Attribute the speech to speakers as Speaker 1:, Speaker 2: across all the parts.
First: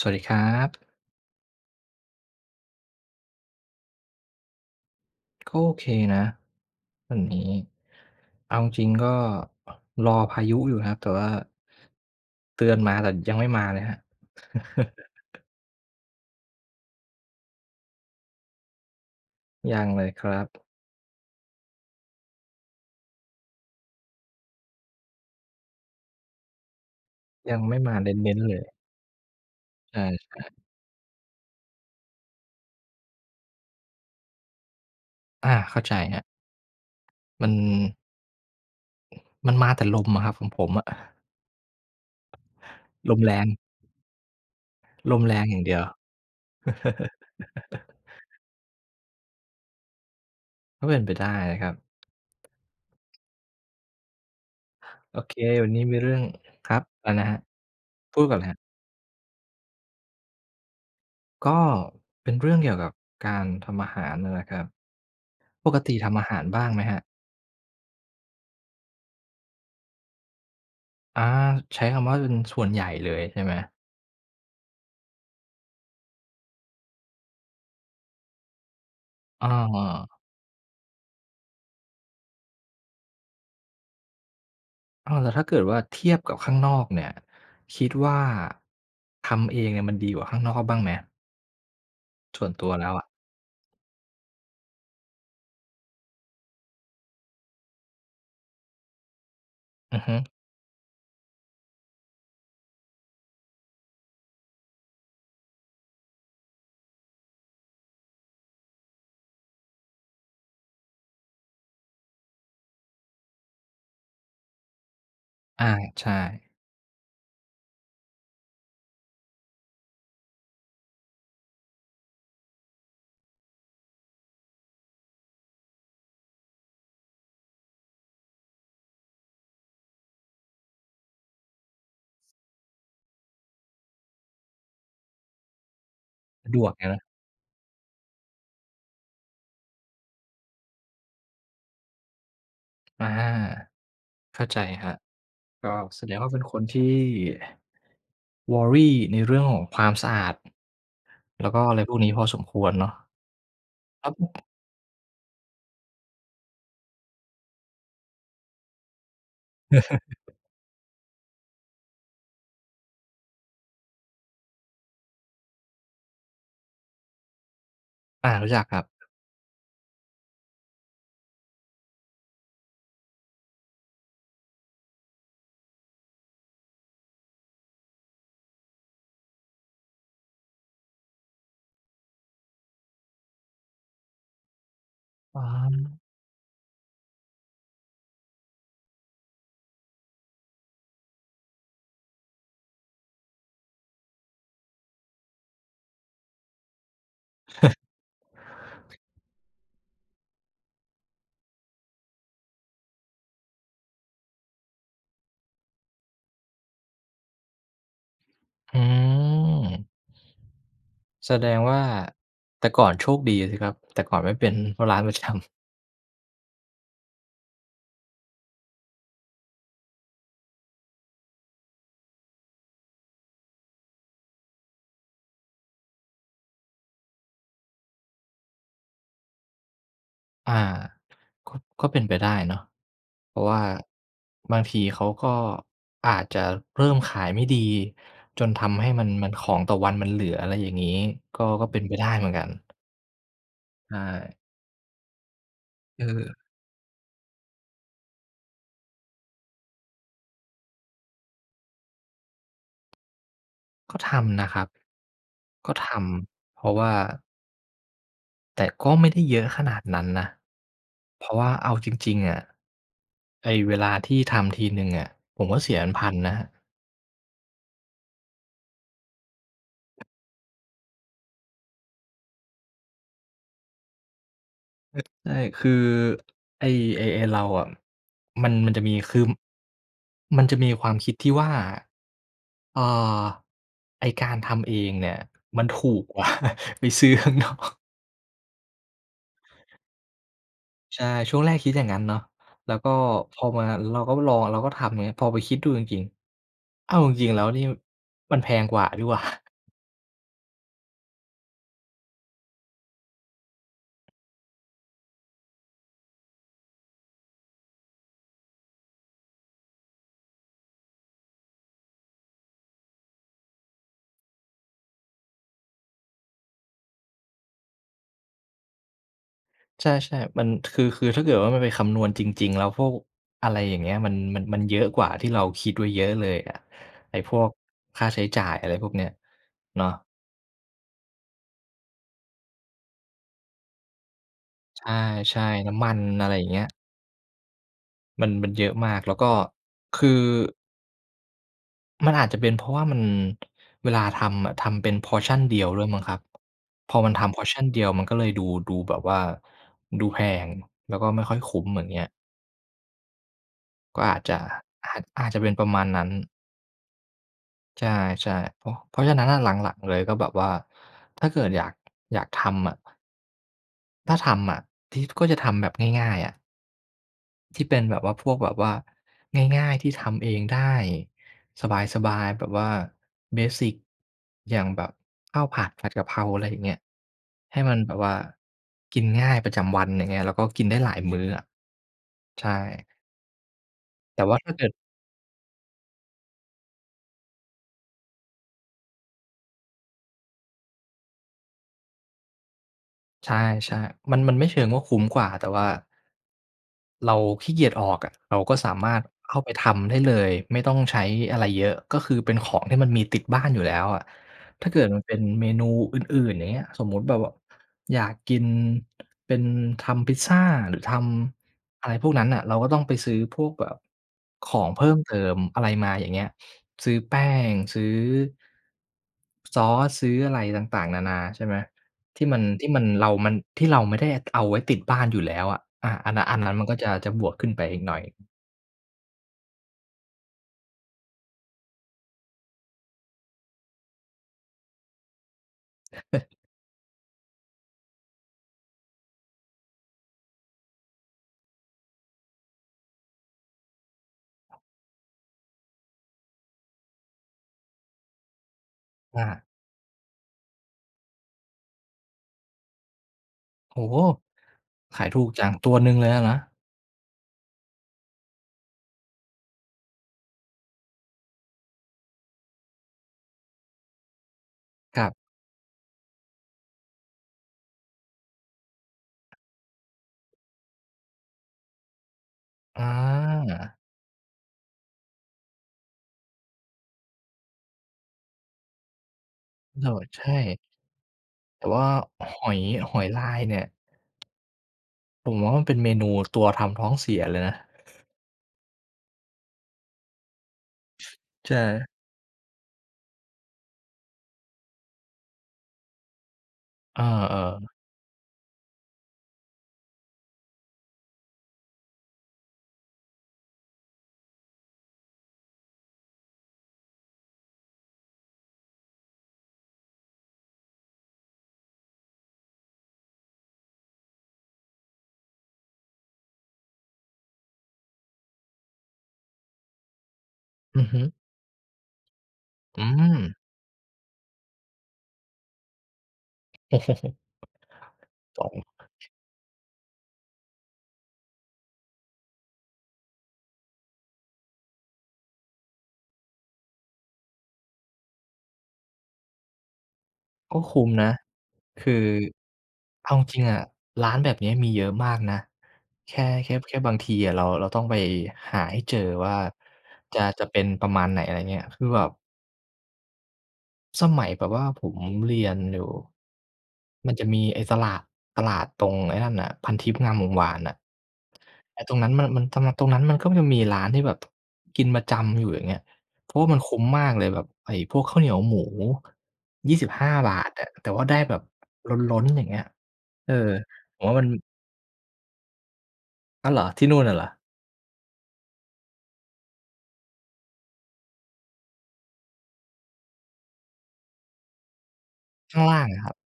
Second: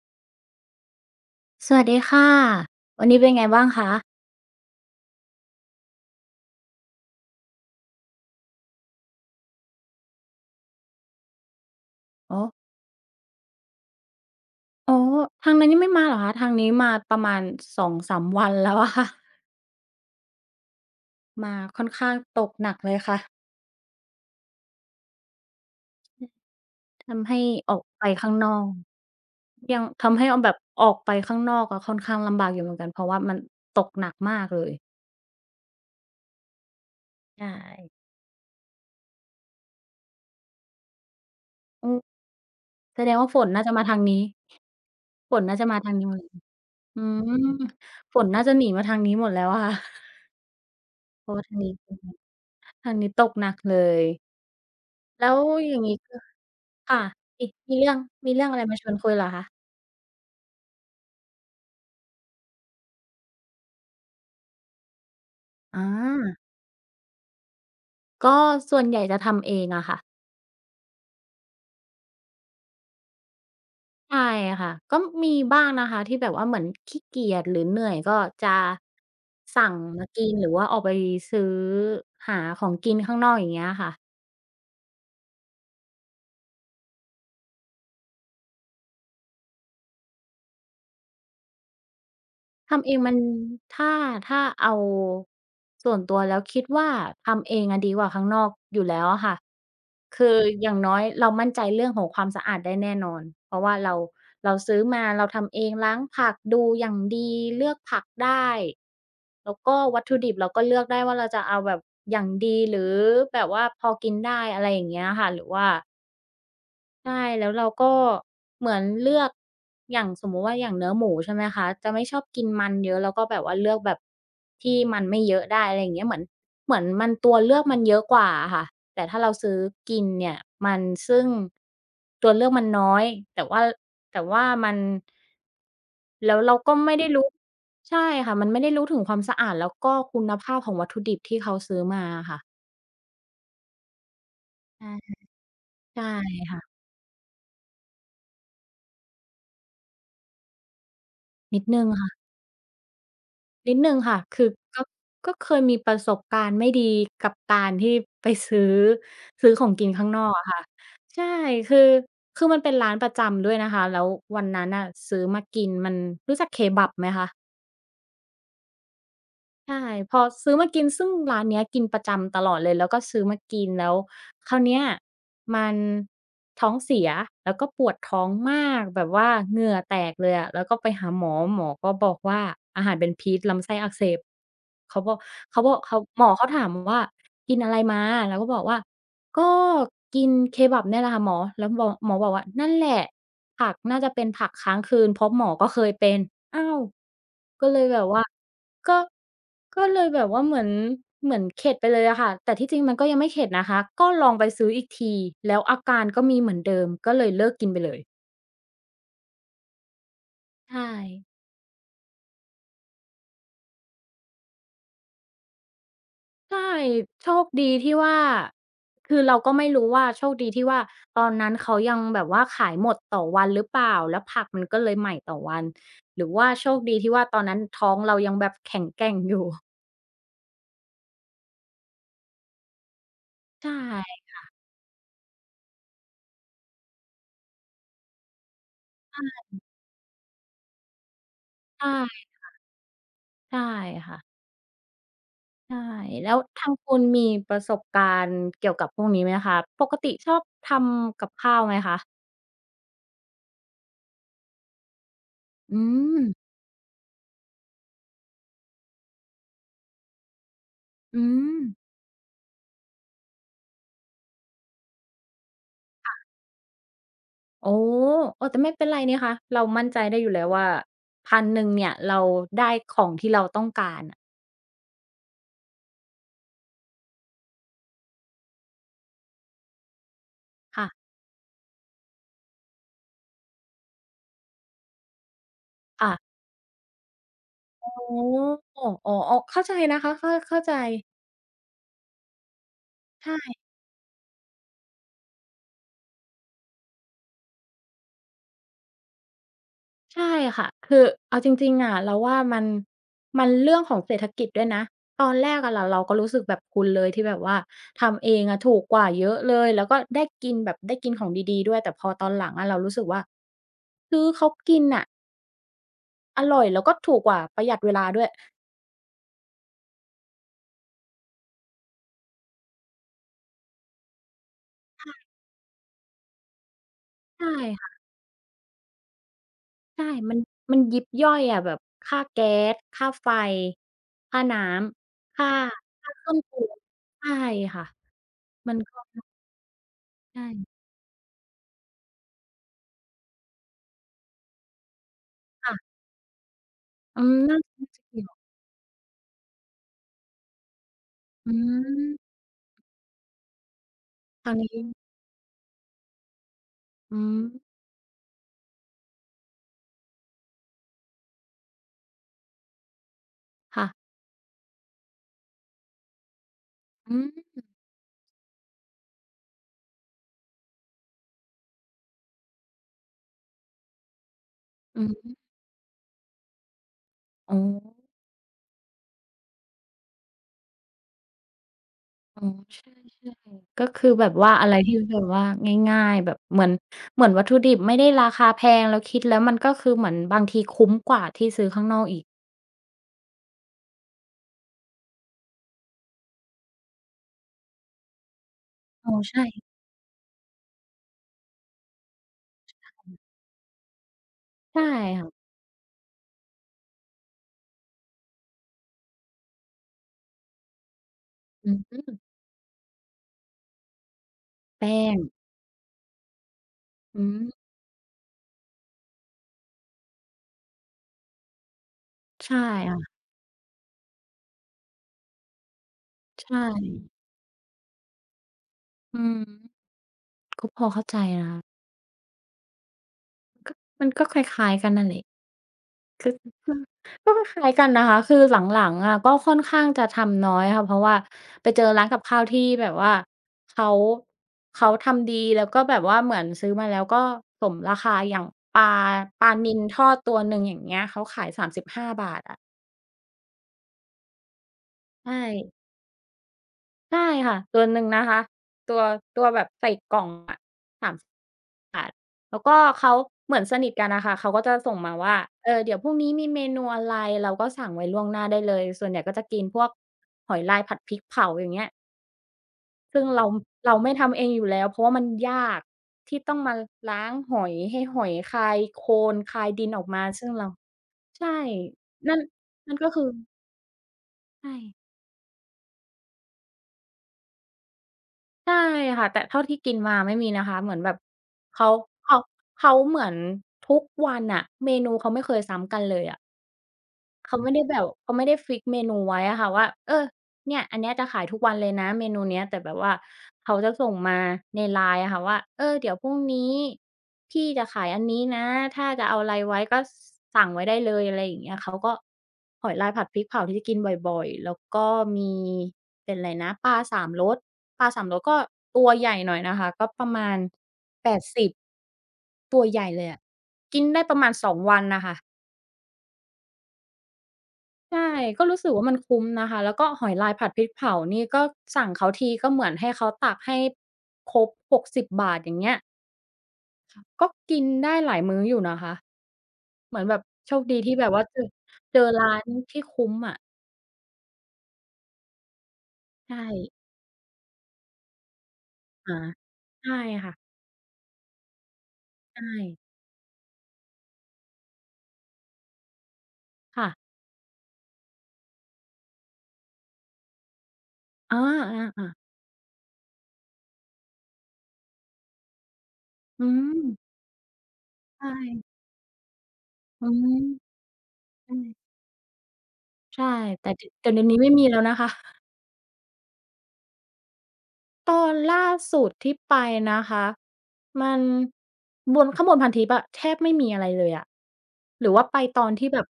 Speaker 1: สวัสดีครับ
Speaker 2: สวัสดีค่ะวันนี้เป็นไงบ้างคะ
Speaker 1: ก็โอเคนะวันนี้เอาจริงๆก็รอพายุอยู่ครับแต่ว่า
Speaker 2: อ๋อ
Speaker 1: เตือนมาแต่ยังไม่มาเลยครับ
Speaker 2: อ๋อ ทางนั้นยังไม่มาเหรอคะทางนี้มาประมาณสองสามวันแล้วอะ ค่ะ
Speaker 1: ยังเลยครับ
Speaker 2: มาค่อนข้างตกหนักเลยค่ะทำให้
Speaker 1: ยัง
Speaker 2: อ
Speaker 1: ไม่
Speaker 2: อก
Speaker 1: มา
Speaker 2: ไป
Speaker 1: เ
Speaker 2: ข้าง
Speaker 1: น้น
Speaker 2: น
Speaker 1: ๆเล
Speaker 2: อ
Speaker 1: ย
Speaker 2: กยังทำให้
Speaker 1: ใช่
Speaker 2: เอาแบบออกไปข้างนอกอะค่อนข้างลำบากอยู่เหมือนกันเพราะว่ามันตกหนักมากเลย
Speaker 1: อาเข้าใจครับมั
Speaker 2: ใช่
Speaker 1: นมันมาแต่ลมอะครับของผมอะ
Speaker 2: อืมแสด
Speaker 1: ล
Speaker 2: ง
Speaker 1: ม
Speaker 2: ว่า
Speaker 1: แร
Speaker 2: ฝ
Speaker 1: ง
Speaker 2: นน่าจะมาทางนี้
Speaker 1: ลมแร
Speaker 2: ฝน
Speaker 1: งอ
Speaker 2: น่า
Speaker 1: ย่าง
Speaker 2: จะ
Speaker 1: เดี
Speaker 2: มา
Speaker 1: ยว
Speaker 2: ทางนี้หมดอืม ฝนน่าจะหนีมาทางนี้หมดแล้วอะค่ะ
Speaker 1: ก็เป็นไป
Speaker 2: เพ
Speaker 1: ได้
Speaker 2: ราะว่าทา
Speaker 1: นะ
Speaker 2: ง
Speaker 1: ครั
Speaker 2: นี้
Speaker 1: บ
Speaker 2: ทางนี้ตกหนักเลย
Speaker 1: โอ
Speaker 2: แล้
Speaker 1: เค
Speaker 2: ว
Speaker 1: วัน
Speaker 2: อย่า
Speaker 1: นี้
Speaker 2: งงี้
Speaker 1: มีเรื่
Speaker 2: ก็
Speaker 1: องครับ
Speaker 2: ค่ะ
Speaker 1: อะไรนะครับ
Speaker 2: มีมีเรื่อง
Speaker 1: พูดก่อนเล
Speaker 2: เรื่อ
Speaker 1: ย
Speaker 2: ง
Speaker 1: ครั
Speaker 2: อะไรมา
Speaker 1: บ
Speaker 2: ชวนคุยเหรอคะ
Speaker 1: ก็เป็นเรื่องเกี่ยวกับการทำอาหารน่ะนะครับปก
Speaker 2: อา
Speaker 1: ติทำอาหารบ้างไหมครับ
Speaker 2: ก็ส่วนใหญ่จะทำเองอะค่ะ
Speaker 1: อาใช้คำว่าเป็นส่วนใหญ่เลยใช่ไหม
Speaker 2: ใช่ค่ะ ก็มีบ้างนะคะที่แบบว่าเหมือนขี้เกียจหรือเหนื่อยก็จะ
Speaker 1: เอ
Speaker 2: สั่งมา
Speaker 1: า
Speaker 2: กินหรือว่าออกไปซื้อหาของกินข้างนอกอย่างเงี้ยค่ะ
Speaker 1: อ้าวแล้วถ้าเกิดว่าเทียบกับข้างนอกเนี่ยคิดว่าทำเองเนี่ยมันดีกว่าข้างนอกบ้างไหมส่วนตัว
Speaker 2: ทำ
Speaker 1: แล้
Speaker 2: เอ
Speaker 1: ว
Speaker 2: ง
Speaker 1: อะ
Speaker 2: มันถ้าถ้าเอาส่วนตัวแล้วคิดว่าทำเองอะดีกว่าข้างนอกอยู่แล้วอะค่ะ
Speaker 1: อือฮึ
Speaker 2: คืออย่างน้อยเรามั่นใจเรื่องของความสะอาดได้แน่นอนเพราะว่าเราเราซื้อมาเราทำเองล้างผักดูอย่างดีเลือกผักได้แล้วก็วัตถุดิบเราก็เลือกได้ว่าเราจะเอาแบบอย่างดีหรือแบบว่าพอกินได้อะไรอย่างเงี้ยค่ะหรือว่า
Speaker 1: อาใช่
Speaker 2: ใช่แล้วเราก็เหมือนเลือกอย่างสมมุติว่าอย่างเนื้อหมูใช่ไหมคะจะไม่ชอบกินมันเยอะแล้วก็แบบว่าเลือกแบบที่มันไม่เยอะได้อะไรอย่างเงี้ยเหมือนมันตัวเลือกมันเยอะกว่าอะค่ะแต่ถ้าเราซื้อกินเนี่ยมันซึ่งตัวเลือกมันน้อยแต่ว่าแต่ว่ามันแล้ว
Speaker 1: สะ
Speaker 2: เรา
Speaker 1: ดวก
Speaker 2: ก็
Speaker 1: ไง
Speaker 2: ไม่
Speaker 1: นะ
Speaker 2: ได้รู้ใช่ค่ะมันไม่ได้รู้ถึงความสะอาดแล้วก็คุณภาพของวัตถุดิบที่เขาซื้อมาอะค่ะ
Speaker 1: อาเข้าใจครับก็แส
Speaker 2: ใช่
Speaker 1: ดงว่าเป็น
Speaker 2: ใช่
Speaker 1: คน
Speaker 2: ค่ะ
Speaker 1: ที่ worry ในเรื่องของความสะอาดแล้ว
Speaker 2: นิ
Speaker 1: ก็
Speaker 2: ด
Speaker 1: อะ
Speaker 2: ห
Speaker 1: ไร
Speaker 2: นึ่ง
Speaker 1: พวกนี้
Speaker 2: ค่ะ
Speaker 1: พอสมควรเนาะ
Speaker 2: นิดหนึ่ง
Speaker 1: ครั
Speaker 2: ค่ะคือ
Speaker 1: บ
Speaker 2: ก็ก็เคยมีประสบการณ์ไม่ดีกับการที่ไปซื้อของกินข้างนอกอะค่ะใช่คือคือมันเป็นร้านประจำด้วยนะคะแล้ววันนั้นน่ะซื้อมากินมันรู้จักเคบับไหมคะ
Speaker 1: อารู้จักครับ
Speaker 2: ใช่พอซื้อมากินซึ่งร้านเนี้ยกินประจำตลอดเลยแล้วก็ซื้อมากินแล้วคราวเนี้ยมันท้องเสียแล้วก็ปวดท้องมากแบบว่าเหงื่อแตกเลยอะแล้วก็ไปหาหมอก็บอกว่าอาหารเป็นพิษลำไส้อักเสบ เขาบอก
Speaker 1: อ๋
Speaker 2: เขาบอก
Speaker 1: อ
Speaker 2: เขาหมอเขาถามว่ากินอะไรมาเราก็บอกว่าก็กินเคบับเนี่ยแหละค่ะหมอแล้วหมอบอกว่านั่นแหละผักน่าจะเป็นผักค้างคืนเพราะหมอก็เคยเป็นอ้าวก็เลยแบบว่าก็ก็เลยแบบว่าเหมือนเข็ดไปเลยอะค่ะแต่ที่จริงมันก็ยังไม่เข็ดนะคะก็ลองไปซื้ออีกทีแล้วอาการก็มีเหมือนเดิมก็เลยเลิกกินไปเลย
Speaker 1: อืม
Speaker 2: ใช่
Speaker 1: แสดงว่าแต่ก่อนโชคดีสิครับแต่ก่อนไม่เป็นร้านประจำ
Speaker 2: ใช่โชคดีที่ว่าคือเราก็ไม่รู้ว่าโชคดีที่ว่าตอนนั้นเขายังแบบว่าขายหมดต่อวันหรือเปล่าแล้วผักมันก็เลยใหม่ต่อวันหรือว่าโชคดีที่ว่าตอนนั้นท้องเรายังแบบแข็งแกร่งอยู่
Speaker 1: อาก็ก็เป็นไปได้เนาะเพราะว่า
Speaker 2: ใช่
Speaker 1: บางทีเขาก็อาจจะเริ่มขายไม่ดีจนทำให้มันของต่อวันมันเหลืออะไรอย่างงี้ก็ก็เป็นไป
Speaker 2: อา
Speaker 1: ได้เหมือนกัน
Speaker 2: ใช่
Speaker 1: ใช่
Speaker 2: ใช่ค่ะใช่
Speaker 1: เอ
Speaker 2: แล้ว
Speaker 1: อ
Speaker 2: ทางคุณมีประสบการณ์เกี่ยวกับพวกนี้ไหมคะปกติชอบทำกับข้าวไหมคะ
Speaker 1: ก็ทำนะครับก็
Speaker 2: อื
Speaker 1: ท
Speaker 2: ม
Speaker 1: ำเพราะว่า แต่ก็ไม่ได้เยอะขนาดนั้นนะ เพ
Speaker 2: อื
Speaker 1: ราะว่า
Speaker 2: ม
Speaker 1: เอาจริงๆอะไอ้เวลาที่ทำทีหนึ่งอะผมก็เสียเป็นพันนะครับ
Speaker 2: โอ้อเออแต่ไม่เป็นไรนี่คะเรามั่นใจได้อยู่แล้วว่า1,100เนี่ยเราได้ของที่เราต้องการอะ
Speaker 1: ใช่คือไอ้ไอ้เราอะมันจะมีคือ มันจะมีค
Speaker 2: ค่ะ
Speaker 1: วามคิดที่ว่าเอ่อไอ้การทำเองเนี่ย มันถูก
Speaker 2: ค่ะ
Speaker 1: กว่า ไปซื้อข้างนอก
Speaker 2: อ๋ออ๋ออ๋อเข้าใจนะคะเข้าเข้าใจ
Speaker 1: ใช่ช่วงแรกคิดอย่างนั้นเนาะแล้วก็พอ
Speaker 2: ใช่
Speaker 1: มาเราก็ลองเราก็ทำอย่างเงี้ยพอไปคิดดูจริงๆอ้าวจริงๆแล้วนี่มันแพงกว่านี่หว่า
Speaker 2: ใช่ค่ะคือเอาจริงๆอะเราว่ามันมันเรื่องของเศรษฐกิจด้วยนะตอนแรกอะเราก็รู้สึกแบบคุณเลยที่แบบว่าทำเองอะถูกกว่าเยอะเลยแล้วก็ได้กินแบบได้กินของดีๆด้วยแต่พอตอนหลังอะเรารู้สึกว่าซื้อเขากินน่ะอร่อยแล้วก็ถูกกว่าประหยัดเวลาด้วย
Speaker 1: ใช่ๆมันคือคือถ้าเกิดว่ามันไปคำนวณจริงๆแล้วพวกอะไรอย่างเงี้ยมันเยอะกว่าที่
Speaker 2: ใช่
Speaker 1: เราคิดไว้เยอะเลยอะไอ้พ
Speaker 2: ใ
Speaker 1: วก
Speaker 2: ช่
Speaker 1: ค่าใช้จ่ายอะไรพวกเนี้ยเนาะ
Speaker 2: ใช่มันมันยิบย่อยอะแบบค่าแก๊สค่าไฟค่าน้ำ
Speaker 1: ใช่
Speaker 2: ค่า
Speaker 1: ๆน้ำมัน
Speaker 2: ค่าเค
Speaker 1: อะไร
Speaker 2: รื่อง
Speaker 1: อย่าง
Speaker 2: ปรุ
Speaker 1: เงี้ย
Speaker 2: งใช่ค่ะ
Speaker 1: มันเยอะ
Speaker 2: มัน
Speaker 1: มา
Speaker 2: ก็
Speaker 1: กแล้วก็คือ
Speaker 2: ใช่
Speaker 1: มันอาจจะเป็นเพราะว่ามันเวลาทำอะทำเป็นพอร์ชั่นเดียวด้วย
Speaker 2: ค่ะ
Speaker 1: มั้งครับพอมัน
Speaker 2: อื
Speaker 1: ทำ
Speaker 2: ม
Speaker 1: พอร์
Speaker 2: น่า
Speaker 1: ชั่นเดีย
Speaker 2: น่า
Speaker 1: ว
Speaker 2: จะ
Speaker 1: มันก็
Speaker 2: เกี่
Speaker 1: เล
Speaker 2: ย
Speaker 1: ย
Speaker 2: ว
Speaker 1: ดูดูแบบว่าดูแพงแล้วก็ไม่ค่อย
Speaker 2: อื
Speaker 1: คุ้มอย่างเงี้ย
Speaker 2: ม
Speaker 1: ก็อาจจะ
Speaker 2: ทางนี้
Speaker 1: อาจจะเป็นประมาณนั้น
Speaker 2: อืม
Speaker 1: ใช่ๆเพราะเพราะฉะนั้นอะหลังๆเลยก็แบบว่าถ้าเกิดอยากอยากทำอะ
Speaker 2: ค่ะ
Speaker 1: ถ้าทำอะทีฟก็จะทำแบบง่ายๆอะ
Speaker 2: อืม
Speaker 1: ที่เป็นแบบว่าพวกแบบว่าง่ายๆที่ทำเองได้สบายๆแบบว่าเบสิกอย่างแบบ
Speaker 2: อืม
Speaker 1: ข้าวผัดผัดกะเพราอะไรอย่างเงี้ย
Speaker 2: อ๋อ
Speaker 1: ให้มันแบบว่ากินง่ายประจำวันอย่างเงี้ยแล้วก็กินได้หลายมื้ออะ
Speaker 2: อ๋อ
Speaker 1: ใช่
Speaker 2: ใช่ๆก็คือ
Speaker 1: แต่
Speaker 2: แบบ
Speaker 1: ว่า
Speaker 2: ว่า
Speaker 1: ถ้าเกิ
Speaker 2: อะ
Speaker 1: ด
Speaker 2: ไรที่แบบว่าง่ายๆแบบเหมือนวัตถุดิบไม่ได้ราคาแพงแล้วคิดแล้วมันก็คือเหมือนบางทีคุ้มกว่าที่ซื้อข้างนอกอีก
Speaker 1: ใช่ๆมันไม่เชิงว่าคุ้มกว่าแต่ว่าเราขี้เกียจออกอะเราก็สามารถ
Speaker 2: อ๋อ
Speaker 1: เข้า
Speaker 2: ใช่
Speaker 1: ไปทำได้เลยไม่ต้องใช้อะไรเยอะก็คือเป็นของที่มันมีติดบ้านอยู่แล้วอะถ้าเกิ
Speaker 2: ใช่
Speaker 1: ดมันเป็นเม
Speaker 2: ค่ะ
Speaker 1: นูอื่นๆอย่างเงี้ยสมมุติแบบว่าอยากกินเป็นทำพิซซาหรือท
Speaker 2: อื
Speaker 1: ำอะไรพวก
Speaker 2: ม
Speaker 1: นั้นน่ะเราก็ต้องไปซื้อพวกแบบของเพิ่
Speaker 2: แป้
Speaker 1: มเติ
Speaker 2: ง
Speaker 1: มอะไรมาอย่างเงี้ยซื้อแป้
Speaker 2: อื
Speaker 1: ง
Speaker 2: ม
Speaker 1: ซื้อซอสซื้ออะไรต่างๆนานาใช่ไหม ที่มัน
Speaker 2: ใช่
Speaker 1: ที่มันเรา
Speaker 2: ค่ะ
Speaker 1: มันที่เราไม่ได้เอาไว้ติดบ้านอยู่แล้วอะอาอันนั้น
Speaker 2: ใช่
Speaker 1: มันก็จะบวกขึ้นไปอีกหน่อย
Speaker 2: อืมก็พอเข้าใจนะคะก็มันก็คล้ายๆกันนั่นแหละคือ คือก็คล้ายๆกันนะคะคือหลังๆอะก็ค่อนข้างจะทำน้อยค่ะเพราะว่าไปเจอร้านกับข้าวที่แบบว่าเขาเขาทำดีแล้วก็แบบว่าเหมือนซื้อมาแล้วก็สมราคาอย่างปลา
Speaker 1: อา
Speaker 2: ปลานิลทอดตัวหนึ่งอย่างเงี้ยเขาขาย35บห้าบาทอะ
Speaker 1: โอ้โฮขายถูก
Speaker 2: ใช่
Speaker 1: จังตัวหนึ่งเลยอะนะ
Speaker 2: ใช่ค่ะตัวหนึ่งนะคะตัวตัวแบบใส่กล่องอะสาม แล้วก็เขาเหมือนสนิทกันน่ะค่ะเขาก็จะส่ง
Speaker 1: ครั
Speaker 2: มา
Speaker 1: บ
Speaker 2: ว่าเออเดี๋ยวพรุ่งนี้มีเมนูอะไรเราก็สั่งไว้ล่วงหน้าได้เลยส่วนใหญ่ก็จะกินพวกหอยลายผัดพริกเผาอย่างเงี้ย
Speaker 1: อา
Speaker 2: ซึ่งเราไม่ทำเองอยู่แล้วเพราะว่ามันยากที่ต้องมาล้างหอยให้หอยคายโคลนคายดิน
Speaker 1: โอ้
Speaker 2: อ
Speaker 1: โฮ
Speaker 2: อกมา
Speaker 1: ใช่
Speaker 2: ซึ่งเราใช่
Speaker 1: แต่ว่าห
Speaker 2: นั่น
Speaker 1: อยห
Speaker 2: นั่น
Speaker 1: อย
Speaker 2: ก็คือ
Speaker 1: ลายเนี่ย
Speaker 2: ใช่
Speaker 1: ผมว่ามันเป็นเมนูตัวทำท้องเสียเลยนะ
Speaker 2: ใช่ค่ะแต่เท่าที่กินมาไม่มีนะคะเหมือนแบบ
Speaker 1: ใช่
Speaker 2: เขาเขาเขาเหมือนทุกวันน่ะเมนูเขาไม่เคยซ้ำกันเลยอะ
Speaker 1: เ
Speaker 2: เขา
Speaker 1: ออ
Speaker 2: ไม่ได้แบบเขาไม่ได้ฟิกเมนูไว้อะค่ะว่าเออเนี่ยอันเนี้ยจะขายทุกวันเลยนะเมนูเนี้ยแต่แบบว่าเขาจะส่งมาใน LINE อะค่ะว่าเออเดี๋ยวพรุ่งนี้พี่จะขายอันนี้นะถ้าจะเอาอะไรไว้ก็สั่งไว้ได้เลยอะไรอย่างเงี้ยเขาก็หอยลายผัดพริกเผาที่กินบ่อยๆแล้วก็มีเป็นอะไรนะปลาสามรสปลาสามรสก็ตัวใหญ่หน่อยนะคะก็ประมาณ
Speaker 1: ๆอือฮึ
Speaker 2: 80ตัว
Speaker 1: อื
Speaker 2: ใหญ่
Speaker 1: ม
Speaker 2: เลยอะกินได้ประมาณ2วันน่ะค่ะ ใช่
Speaker 1: โอ้
Speaker 2: ก็รู้
Speaker 1: โฮ
Speaker 2: สึกว่ามันคุ้มนะคะ แล้วก็หอยลายผัดพริกเผานี่ก็สั่งเขาทีก็เหมือนให้เขาตักให้ครบ60บบาทอย่างเงี้ย ก็กินได้หลายมื้ออยู่นะคะ เหมือนแบบ
Speaker 1: ก็
Speaker 2: โชค
Speaker 1: คุ้ม
Speaker 2: ดี
Speaker 1: นะ
Speaker 2: ที่แบบว่าเจอ
Speaker 1: คือ
Speaker 2: เจอร้านที่
Speaker 1: เอาจ
Speaker 2: คุ้ม
Speaker 1: ริงๆ
Speaker 2: อะ
Speaker 1: อะร้านแบบเนี้ยมีเยอะมากนะ แค่แค่
Speaker 2: ใช่
Speaker 1: แค่บางทีอะเราต้องไปหาให้เจอว่า
Speaker 2: อาใช่
Speaker 1: จะจะ
Speaker 2: ค่ะ
Speaker 1: เป็นประมาณไหนอะไรเงี้ยคือแบบ
Speaker 2: ใช่
Speaker 1: สมัยแบบว่าผมเรียนอยู่มันจะ
Speaker 2: ค่ะ
Speaker 1: มีไอ้ตลาดตลาดตรงไอ้นั่นน่ะพันทิปงามวงศ์วานน่ะ
Speaker 2: อา
Speaker 1: ไอ้ตรงนั้นมัน
Speaker 2: ๆ
Speaker 1: มัน
Speaker 2: ๆ
Speaker 1: ตรงนั้นมันก็จะมีร้านที่แบบกินประจำอยู่อย่างเงี้ยเพราะว่ามัน
Speaker 2: อื
Speaker 1: คุ้ม
Speaker 2: ม
Speaker 1: มากเลยแบบไอ้พวกข้าวเหนียว
Speaker 2: ใช
Speaker 1: หมู
Speaker 2: ่อื
Speaker 1: 25บห้าบาทอะแต่
Speaker 2: ม
Speaker 1: ว่าได้แบบล
Speaker 2: ใช่
Speaker 1: ้นๆอย่างเงี้ยเออ
Speaker 2: ใช่
Speaker 1: ผมว่ามั
Speaker 2: แต่
Speaker 1: น
Speaker 2: เดี๋ยวนี้ไม่มีแล้วนะคะ
Speaker 1: อ้าวเหรอที่นู่นน่ะเหรอ
Speaker 2: ตอนล่าสุดที่ไปนะคะมันข้างบนพันทิปอะแทบไม่มีอะไรเลยอะหรือว่าไป
Speaker 1: ข้าง
Speaker 2: ต
Speaker 1: ล่าง
Speaker 2: อน
Speaker 1: อะค
Speaker 2: ที่
Speaker 1: รับ
Speaker 2: แบบ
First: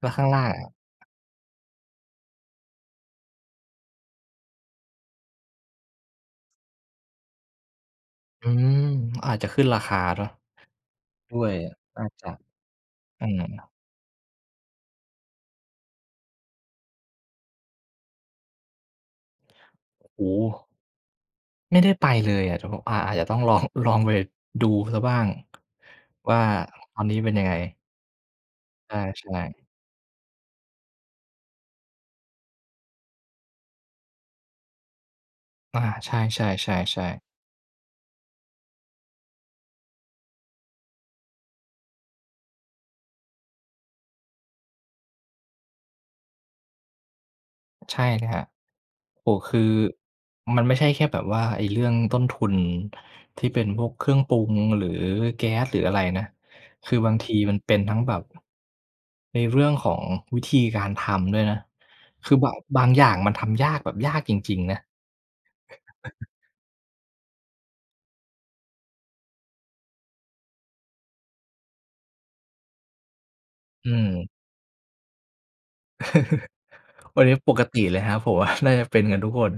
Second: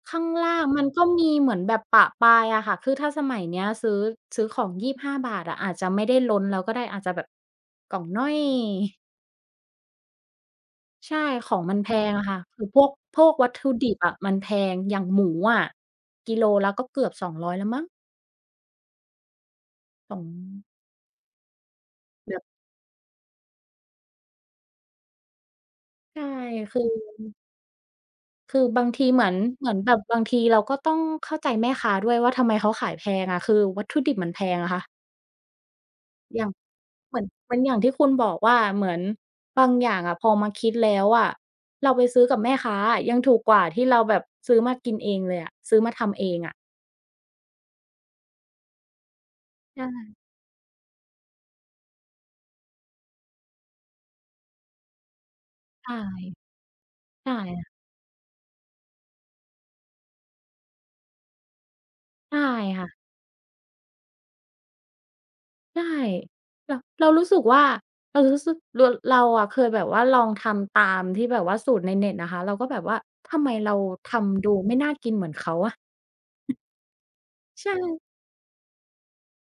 Speaker 1: แล้ว
Speaker 2: ข้า
Speaker 1: ข้า
Speaker 2: ง
Speaker 1: งล่าง
Speaker 2: ล่าง
Speaker 1: อะ
Speaker 2: มันก็มีเหมือนแบบปะปายอะค่ะคือถ้าสมัยเนี้ยซื้อของยี่บห้5บาทอะอาจจะไม่ได้ล้นแล้วก็ได้อาจจะแบบกล่องน้อย
Speaker 1: อืมอาจจะขึ้นราคาเนาะ
Speaker 2: ใช่
Speaker 1: ด้ว
Speaker 2: ข
Speaker 1: ย
Speaker 2: องมันแพ
Speaker 1: อาจ
Speaker 2: งอะ
Speaker 1: จะ
Speaker 2: ค่ะคือพวกพ
Speaker 1: อื
Speaker 2: วกวัต
Speaker 1: ม
Speaker 2: ถุดิบอะมันแพงอย่างหมูอะกิโลละก็เกือบ200แล้วมั้ง2
Speaker 1: โอ้โฮ ไม่ได้ไปเล
Speaker 2: แบ
Speaker 1: ย
Speaker 2: บ
Speaker 1: อะเดีผมอาจจะต้องลอง ลองไปดูเสียบ้าง
Speaker 2: ใช่
Speaker 1: ว่า
Speaker 2: คือ
Speaker 1: ตอนนี้เป็นยังไง
Speaker 2: คือบางทีเหมือน
Speaker 1: ใช่
Speaker 2: เหมือนแบบบางทีเราก็ต้องเข้าใจแม่ค้าด้วยว่าทำไมเขาขายแพงอะคือวัตถุดิบมันแพงอะค่ะ
Speaker 1: ๆอาใช
Speaker 2: อย่าง
Speaker 1: ่
Speaker 2: เห
Speaker 1: ๆๆ
Speaker 2: มื
Speaker 1: ๆ
Speaker 2: อนเหมือนอย่างที่คุณบอกว่าเหมือนบางอย่างอะพอมาคิดแล้วอะเราไปซื้อกับแม่ค้าอะยังถูกกว่าที่เราแบบซื้อมากินเองเลยอะซื้อมาทำเองอะ
Speaker 1: ใช่เลยครับโอ้โฮคือ
Speaker 2: ใช่
Speaker 1: มันไม่ใช่แค่แบบว่าไอ้เรื่องต้นทุนที่เป็นพวกเครื่องปรุงหรือแก๊สหรืออะไรนะ
Speaker 2: ใช่
Speaker 1: คือบาง
Speaker 2: ใช่
Speaker 1: ทีมัน
Speaker 2: ค่ะ
Speaker 1: เป็นทั้งแบบในเรื่องของวิธีการทำด้วยนะ คือ
Speaker 2: ใช่
Speaker 1: บางอ
Speaker 2: ค่ะ
Speaker 1: ย่างมันทำยากแบบยากจริงๆนะ
Speaker 2: ใช่เรารู้สึกว่าเรารู้สึกเราอะเคยแบบว่าลองทำตามที่แบบว่าสูตรในเน็ตนะคะเราก็แบบว่าทำไมเรา
Speaker 1: อืม
Speaker 2: ทำดูไม่น่ากินเหมือนเขาอะ
Speaker 1: วันนี้ปก
Speaker 2: ใช่
Speaker 1: ติเลยครับผมว่า น่าจะเป็นกันทุกคน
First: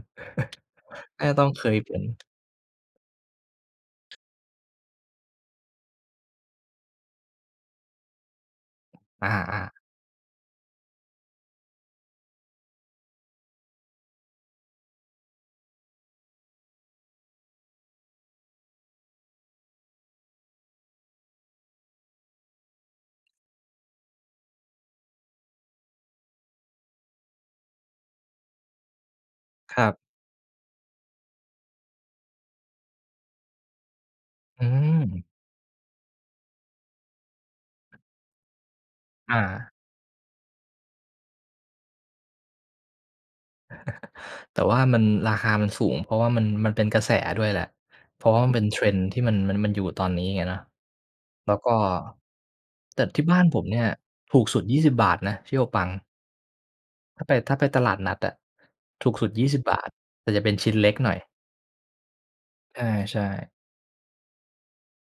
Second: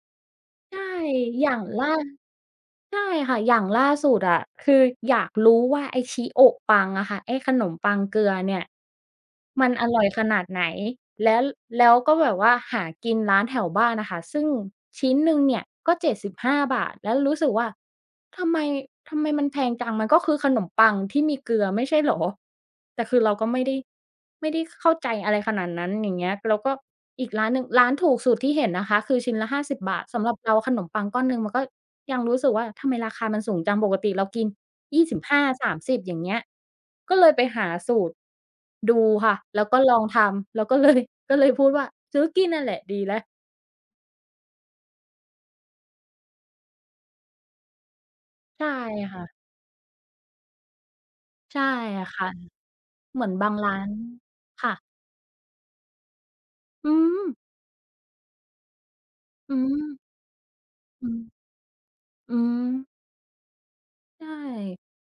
Speaker 2: ใช่
Speaker 1: น่าจะต้
Speaker 2: อ
Speaker 1: อง
Speaker 2: ย่าง
Speaker 1: เคย
Speaker 2: ล่า
Speaker 1: เป็น
Speaker 2: ใช่ค่ะอย่างล่าสุดอะคืออยากรู้ว่าไอ้ชิโอะปังอะค่ะไอ้ขนมปังเกลือเนี่ย มัน
Speaker 1: อา
Speaker 2: อร่อยขนาดไหน แล้วแล้วก็แบบว่าหากินร้านแถวบ้านน่ะค่ะซึ่งชิ้นหนึ่งเนี่ยก็75บห้าบาท แล้วรู้สึกว่าทำไมทำไมมันแพงจัง มันก็คือขนมปังที่มีเกลือไม่ใช่เหรอแต่คือเราก็ไม่ได้เข้าใจอะไรขนาดนั้นอย่างเงี้ยแล้วก็อีกร้านหนึ่งร้านถูกสุดที่เห็นนะคะ คือชิ้นละห้า
Speaker 1: ๆค
Speaker 2: สิบ
Speaker 1: รับ
Speaker 2: บาทสำหรับเราขนมปังก้อนหนึ่งมันก็ยังรู้สึกว่าทำไมราคามันสูงจังปกติเรากิน
Speaker 1: อืม
Speaker 2: 25 30อย่างเงี้ยก็เลยไปหาสูตร ดูค่ะ
Speaker 1: อา
Speaker 2: แล้วก็ลองทำแล้วก็เลย ก็เลยพูดว่าซื้อกินนั่นแหละดีแล้ว
Speaker 1: แต่ว่ามันราคามันสูงเพราะว่ามันเป็นกระแสด้วยแหละเพราะว่ามันเป็น
Speaker 2: ใช่
Speaker 1: trend ที่มัน
Speaker 2: ค่ะ
Speaker 1: มันมันอยู่ตอนนี้ไงเนาะแล้ว
Speaker 2: ใช่
Speaker 1: ก็
Speaker 2: ค่ะ
Speaker 1: แต่
Speaker 2: เห
Speaker 1: ที่
Speaker 2: มือน
Speaker 1: บ้าน
Speaker 2: บาง
Speaker 1: ผม
Speaker 2: ร้า
Speaker 1: เนี่ย
Speaker 2: น
Speaker 1: ถูกสุด
Speaker 2: ค่ะ
Speaker 1: ยี่สิบ20นะที่โอปัง
Speaker 2: อืม
Speaker 1: ถ้าไปตลาดนัดอะถูกสุดยี่
Speaker 2: อื
Speaker 1: สิบบาท
Speaker 2: ม
Speaker 1: แต่จะเป็นชิ้นเล็กห
Speaker 2: อื
Speaker 1: น่อย
Speaker 2: มอืม
Speaker 1: ใช่ๆ
Speaker 2: ใช่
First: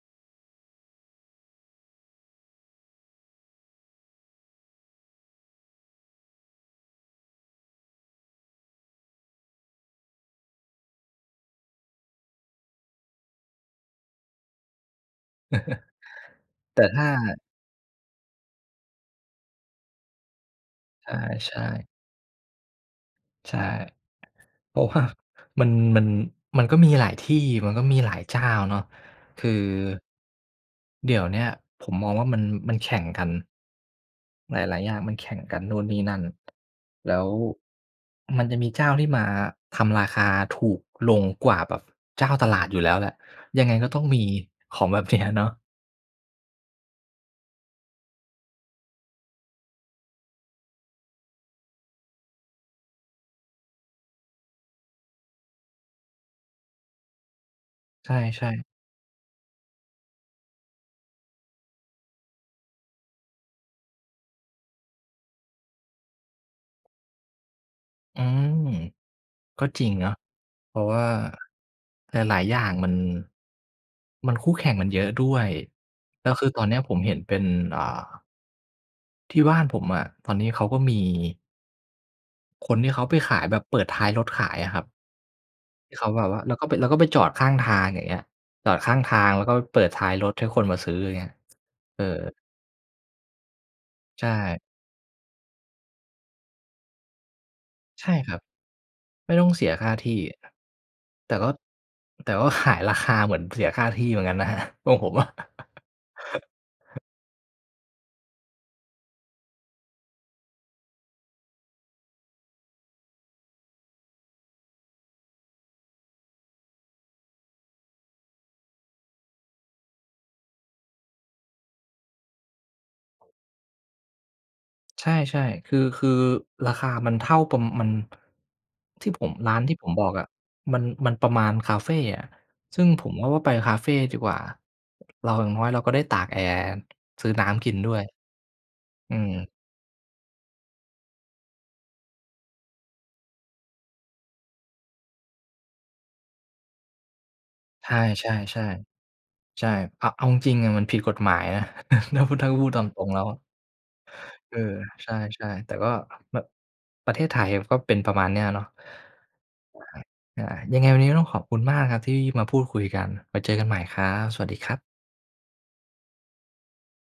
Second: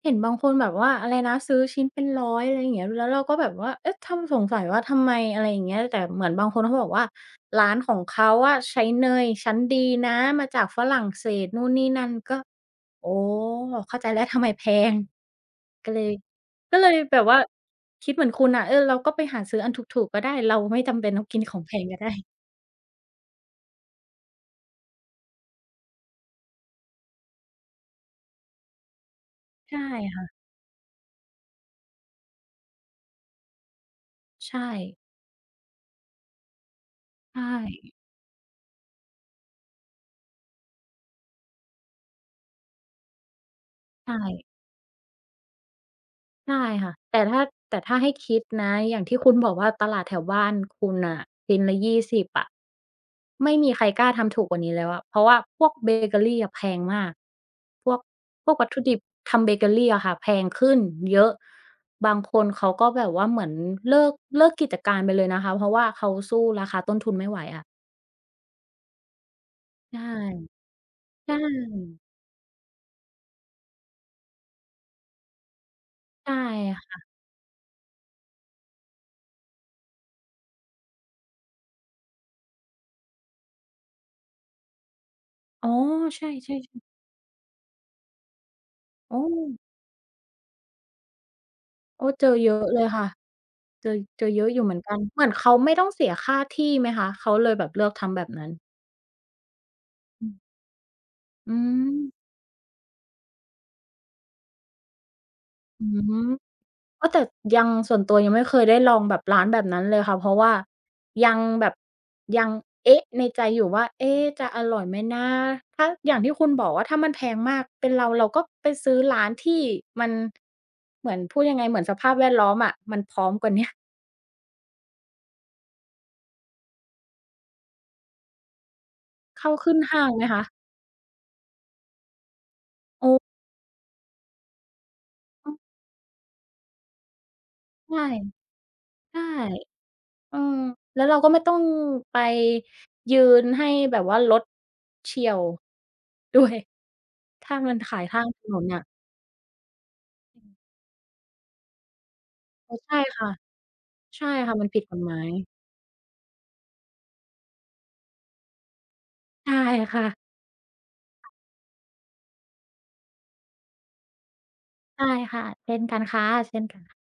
Speaker 2: เห็นบางคนแบบว่าอะไรนะซื้อชิ้นเป็นร้อยอะไรอย่างเงี้ยแล้วเราก็แบบว่าเอ๊ะทำสงสัยว่าทำไมอะไรอย่างเงี้ยแต่เหมือนบางคนเขาบอกว่าร้านของเขาอะใช้เนยชั้นดีนะมาจากฝรั่งเศสนู่นนี่นั่นก็อ๋อเข้าใจแล้วทำไมแพง ก็เลยก็
Speaker 1: แต่
Speaker 2: เลย
Speaker 1: ถ้า
Speaker 2: แบบว่าคิดเหมือนคุณน่ะเออเราก็ไปหาซื้ออันถูกๆก็ได้เราไม่จำเป็นต้องกินของ
Speaker 1: ใช่
Speaker 2: แพงก็
Speaker 1: ๆ
Speaker 2: ได้
Speaker 1: ใช่เพราะว่า มันมันมันก็มีหลายที่มันก็มีหลายเจ้าเนาะคือ
Speaker 2: ใช่ค่ะ
Speaker 1: เดี๋ยวเนี้ยผมมองว่ามันมันแข่งกันห
Speaker 2: ใช่
Speaker 1: ลายๆอย่างมันแข่งกันนู่นนี่นั่นแล้ว
Speaker 2: ใช่
Speaker 1: มันจะมีเจ้าที่มาทำราคาถูกลงกว่าแบบเจ้าตลาดอยู่แล้วแหละยังไงก็ต้อง
Speaker 2: ใช่
Speaker 1: มีของแบบเนี้ยเนาะ
Speaker 2: ใช่ค่ะแต่ถ้าให้คิดนะอย่างที่คุณบอกว่าตลาดแถวบ้านคุณน่ะชิ้นละยี่สิบอะไม่มีใครกล้าทำถูกกว่านี้แล้วอะเพราะว่าพวกเบเกอรีอะแพงมากพวก
Speaker 1: ใช
Speaker 2: พ
Speaker 1: ่
Speaker 2: วกวัตถุ
Speaker 1: ๆ
Speaker 2: ดิบทำเบเกอรีอะค่ะแพงขึ้นเยอะบางคนเขาก็แบบว่าเหมือนเลิกเลิกกิจการไปเลยนะคะเพราะว่าเขาสู้ราคาต้นทุนไม่ไหวอะ
Speaker 1: อืมก็จริง
Speaker 2: ใช
Speaker 1: เนาะ
Speaker 2: ่
Speaker 1: เพราะว่า
Speaker 2: ใช่
Speaker 1: หลายๆอย่างมันคู่แข่งมันเยอะด้วยแล้
Speaker 2: ใช่
Speaker 1: วคือตอนเนี้ยผม
Speaker 2: ค่ะ
Speaker 1: เห็นเป็นอ่าที่บ้านผมอะตอนนี้เขาก็มีคนที่เขาไปขายแบบเปิดท้ายรถขายอะครับ
Speaker 2: อ๋อ
Speaker 1: ที่เขาแบ
Speaker 2: ใช่
Speaker 1: บว่าแล้วก็ไปจอดข้างทางอย่างเงี้ยจอด
Speaker 2: ๆ
Speaker 1: ข้าง
Speaker 2: ๆโอ้
Speaker 1: ทางแล้วก็เปิดท้ายรถให้คนมาซื้ออย่างเงี้ยเอ
Speaker 2: โอ้
Speaker 1: อ
Speaker 2: เจอเยอะเลยค่ะ เจอ
Speaker 1: ใช่
Speaker 2: เยอะอยู่เหมือนกัน เหมือนเขาไม่ต้องเสียค่าที่ไหมคะ เขาเลยแบบเลือก
Speaker 1: ใช่
Speaker 2: ทำแบ
Speaker 1: ค
Speaker 2: บ
Speaker 1: รับ
Speaker 2: นั้น
Speaker 1: ไม่ต้องเสียค่าที่
Speaker 2: อืม
Speaker 1: แต่ก็
Speaker 2: อืม
Speaker 1: แต่ก็ขายราคาเหมือนเสียค่าที่เหมือนกันนะ ครับของผมอะ
Speaker 2: อืมเออแต่ยังส่วนตัวยังไม่เคยได้ลองแบบร้านแบบนั้นเลยค่ะเพราะว่ายังแบบยังเอ๊ะในใจอยู่ว่าเอ๊ะจะอร่อยไหมนะถ้าอย่างที่คุณบอกว่าถ้ามันแพงมากเป็นเราเราก็ไปซื้อร้านที่มันเหมือนพูดยังไงเหมือนสภาพแวดล้อมอะมันพร้อมกว่าเนี้ย
Speaker 1: ใช่ๆคือคือราคามันเท่าประมันที่ผม
Speaker 2: เข้า
Speaker 1: ร้าน
Speaker 2: ขึ้
Speaker 1: ที่
Speaker 2: น
Speaker 1: ผมบ
Speaker 2: ห้า
Speaker 1: อ
Speaker 2: ง
Speaker 1: ก
Speaker 2: ไหม
Speaker 1: อะ
Speaker 2: คะ
Speaker 1: มันมันประมาณคาเฟอะซึ่งผ
Speaker 2: โอ้
Speaker 1: มก็ว่าไปคาเฟดีกว่าเราอย่างน้อยเราก็ได้ตากแอร์ซื้อน้ำกินด้ว
Speaker 2: ใช่
Speaker 1: ยอื
Speaker 2: ใช่
Speaker 1: ม
Speaker 2: เออแล้วเราก็ไม่ต้องไปยืนให้แบบว่ารถเฉี่ยว ด้วยถ้ามัน
Speaker 1: ใช
Speaker 2: ขายข้าง
Speaker 1: ่
Speaker 2: ถนนน่ะ
Speaker 1: ๆๆใช่เอาเอาจ
Speaker 2: อื
Speaker 1: ริงๆอะ
Speaker 2: ม
Speaker 1: มันผิดกฎหมายนะ ถ้าพูด
Speaker 2: เออ
Speaker 1: ตามต
Speaker 2: ใช่
Speaker 1: รงแล้ว
Speaker 2: ค่ะ
Speaker 1: อะ
Speaker 2: ใช่
Speaker 1: เอ
Speaker 2: ค่ะ
Speaker 1: อ
Speaker 2: มันผิดกฎ
Speaker 1: ใช
Speaker 2: หมาย
Speaker 1: ่ๆแต่ก็แบบประเทศไทยก็เป็นประมาณเนี้ยเนาะ
Speaker 2: ใช่ค่ะ
Speaker 1: อายังไงวันนี้ก็ต้องขอบคุณมากครับที่มาพูดคุยกันไว้เจอกันใหม่ครับสวัสดีครับ
Speaker 2: ใช่ค่ะเช่นกันค่ะเช่นกัน